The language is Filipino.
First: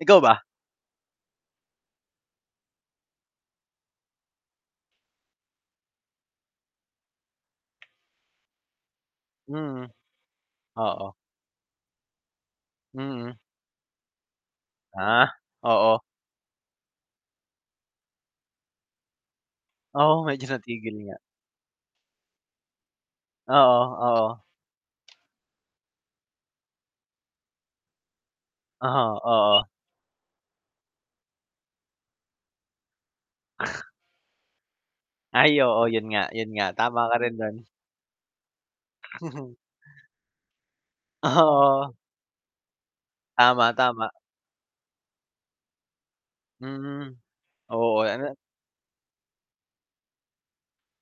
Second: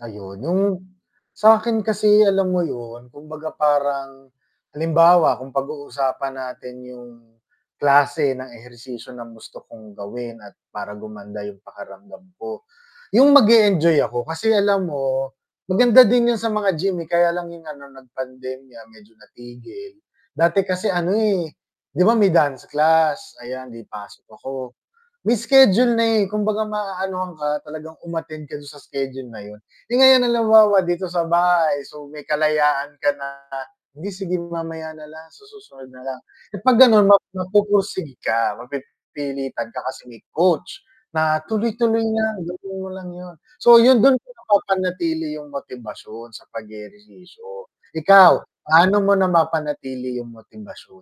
Ikaw Ayun. ba? Yung sa'kin kasi alam mo yun, kumbaga parang halimbawa kung pag-uusapan natin yung klase ng ehersisyo na gusto Mhm. kong gawin at para Oo. gumanda yung pakiramdam ko, Mm. yung mag-e-enjoy ako kasi alam Ah, mo oo. maganda din yun sa mga gym, eh, kaya lang yung ano, nag-pandemya medyo natigil. Oo, medyo Dati kasi natigil ano, nga. eh, 'di ba may dance class, ayan, Oo, 'di pasok oo. ako. May schedule na, eh, kumbaga maanuhan ka, talagang um-attend ka dun sa Ah, schedule na yun. oo. Eh, ngayon halimbawa dito sa bahay, so may kalayaan ka na, "Hindi, sige mamaya na lang, sa Ay oo susunod na yun lang." nga, yun Eh, nga, 'pag tama gano'n ka map rin do'n. magpoporsige ka, mapipilitan ka kasi may coach na Oo. tuloy-tuloy lang, gawin mo lang yun. Tama, So, yun tama dun ko napapanatili yung motibasyon sa Hmm. pag-ehersisyo. Oo, Ikaw, an [unintelligible] paano mo napapanatili yung motibasyon?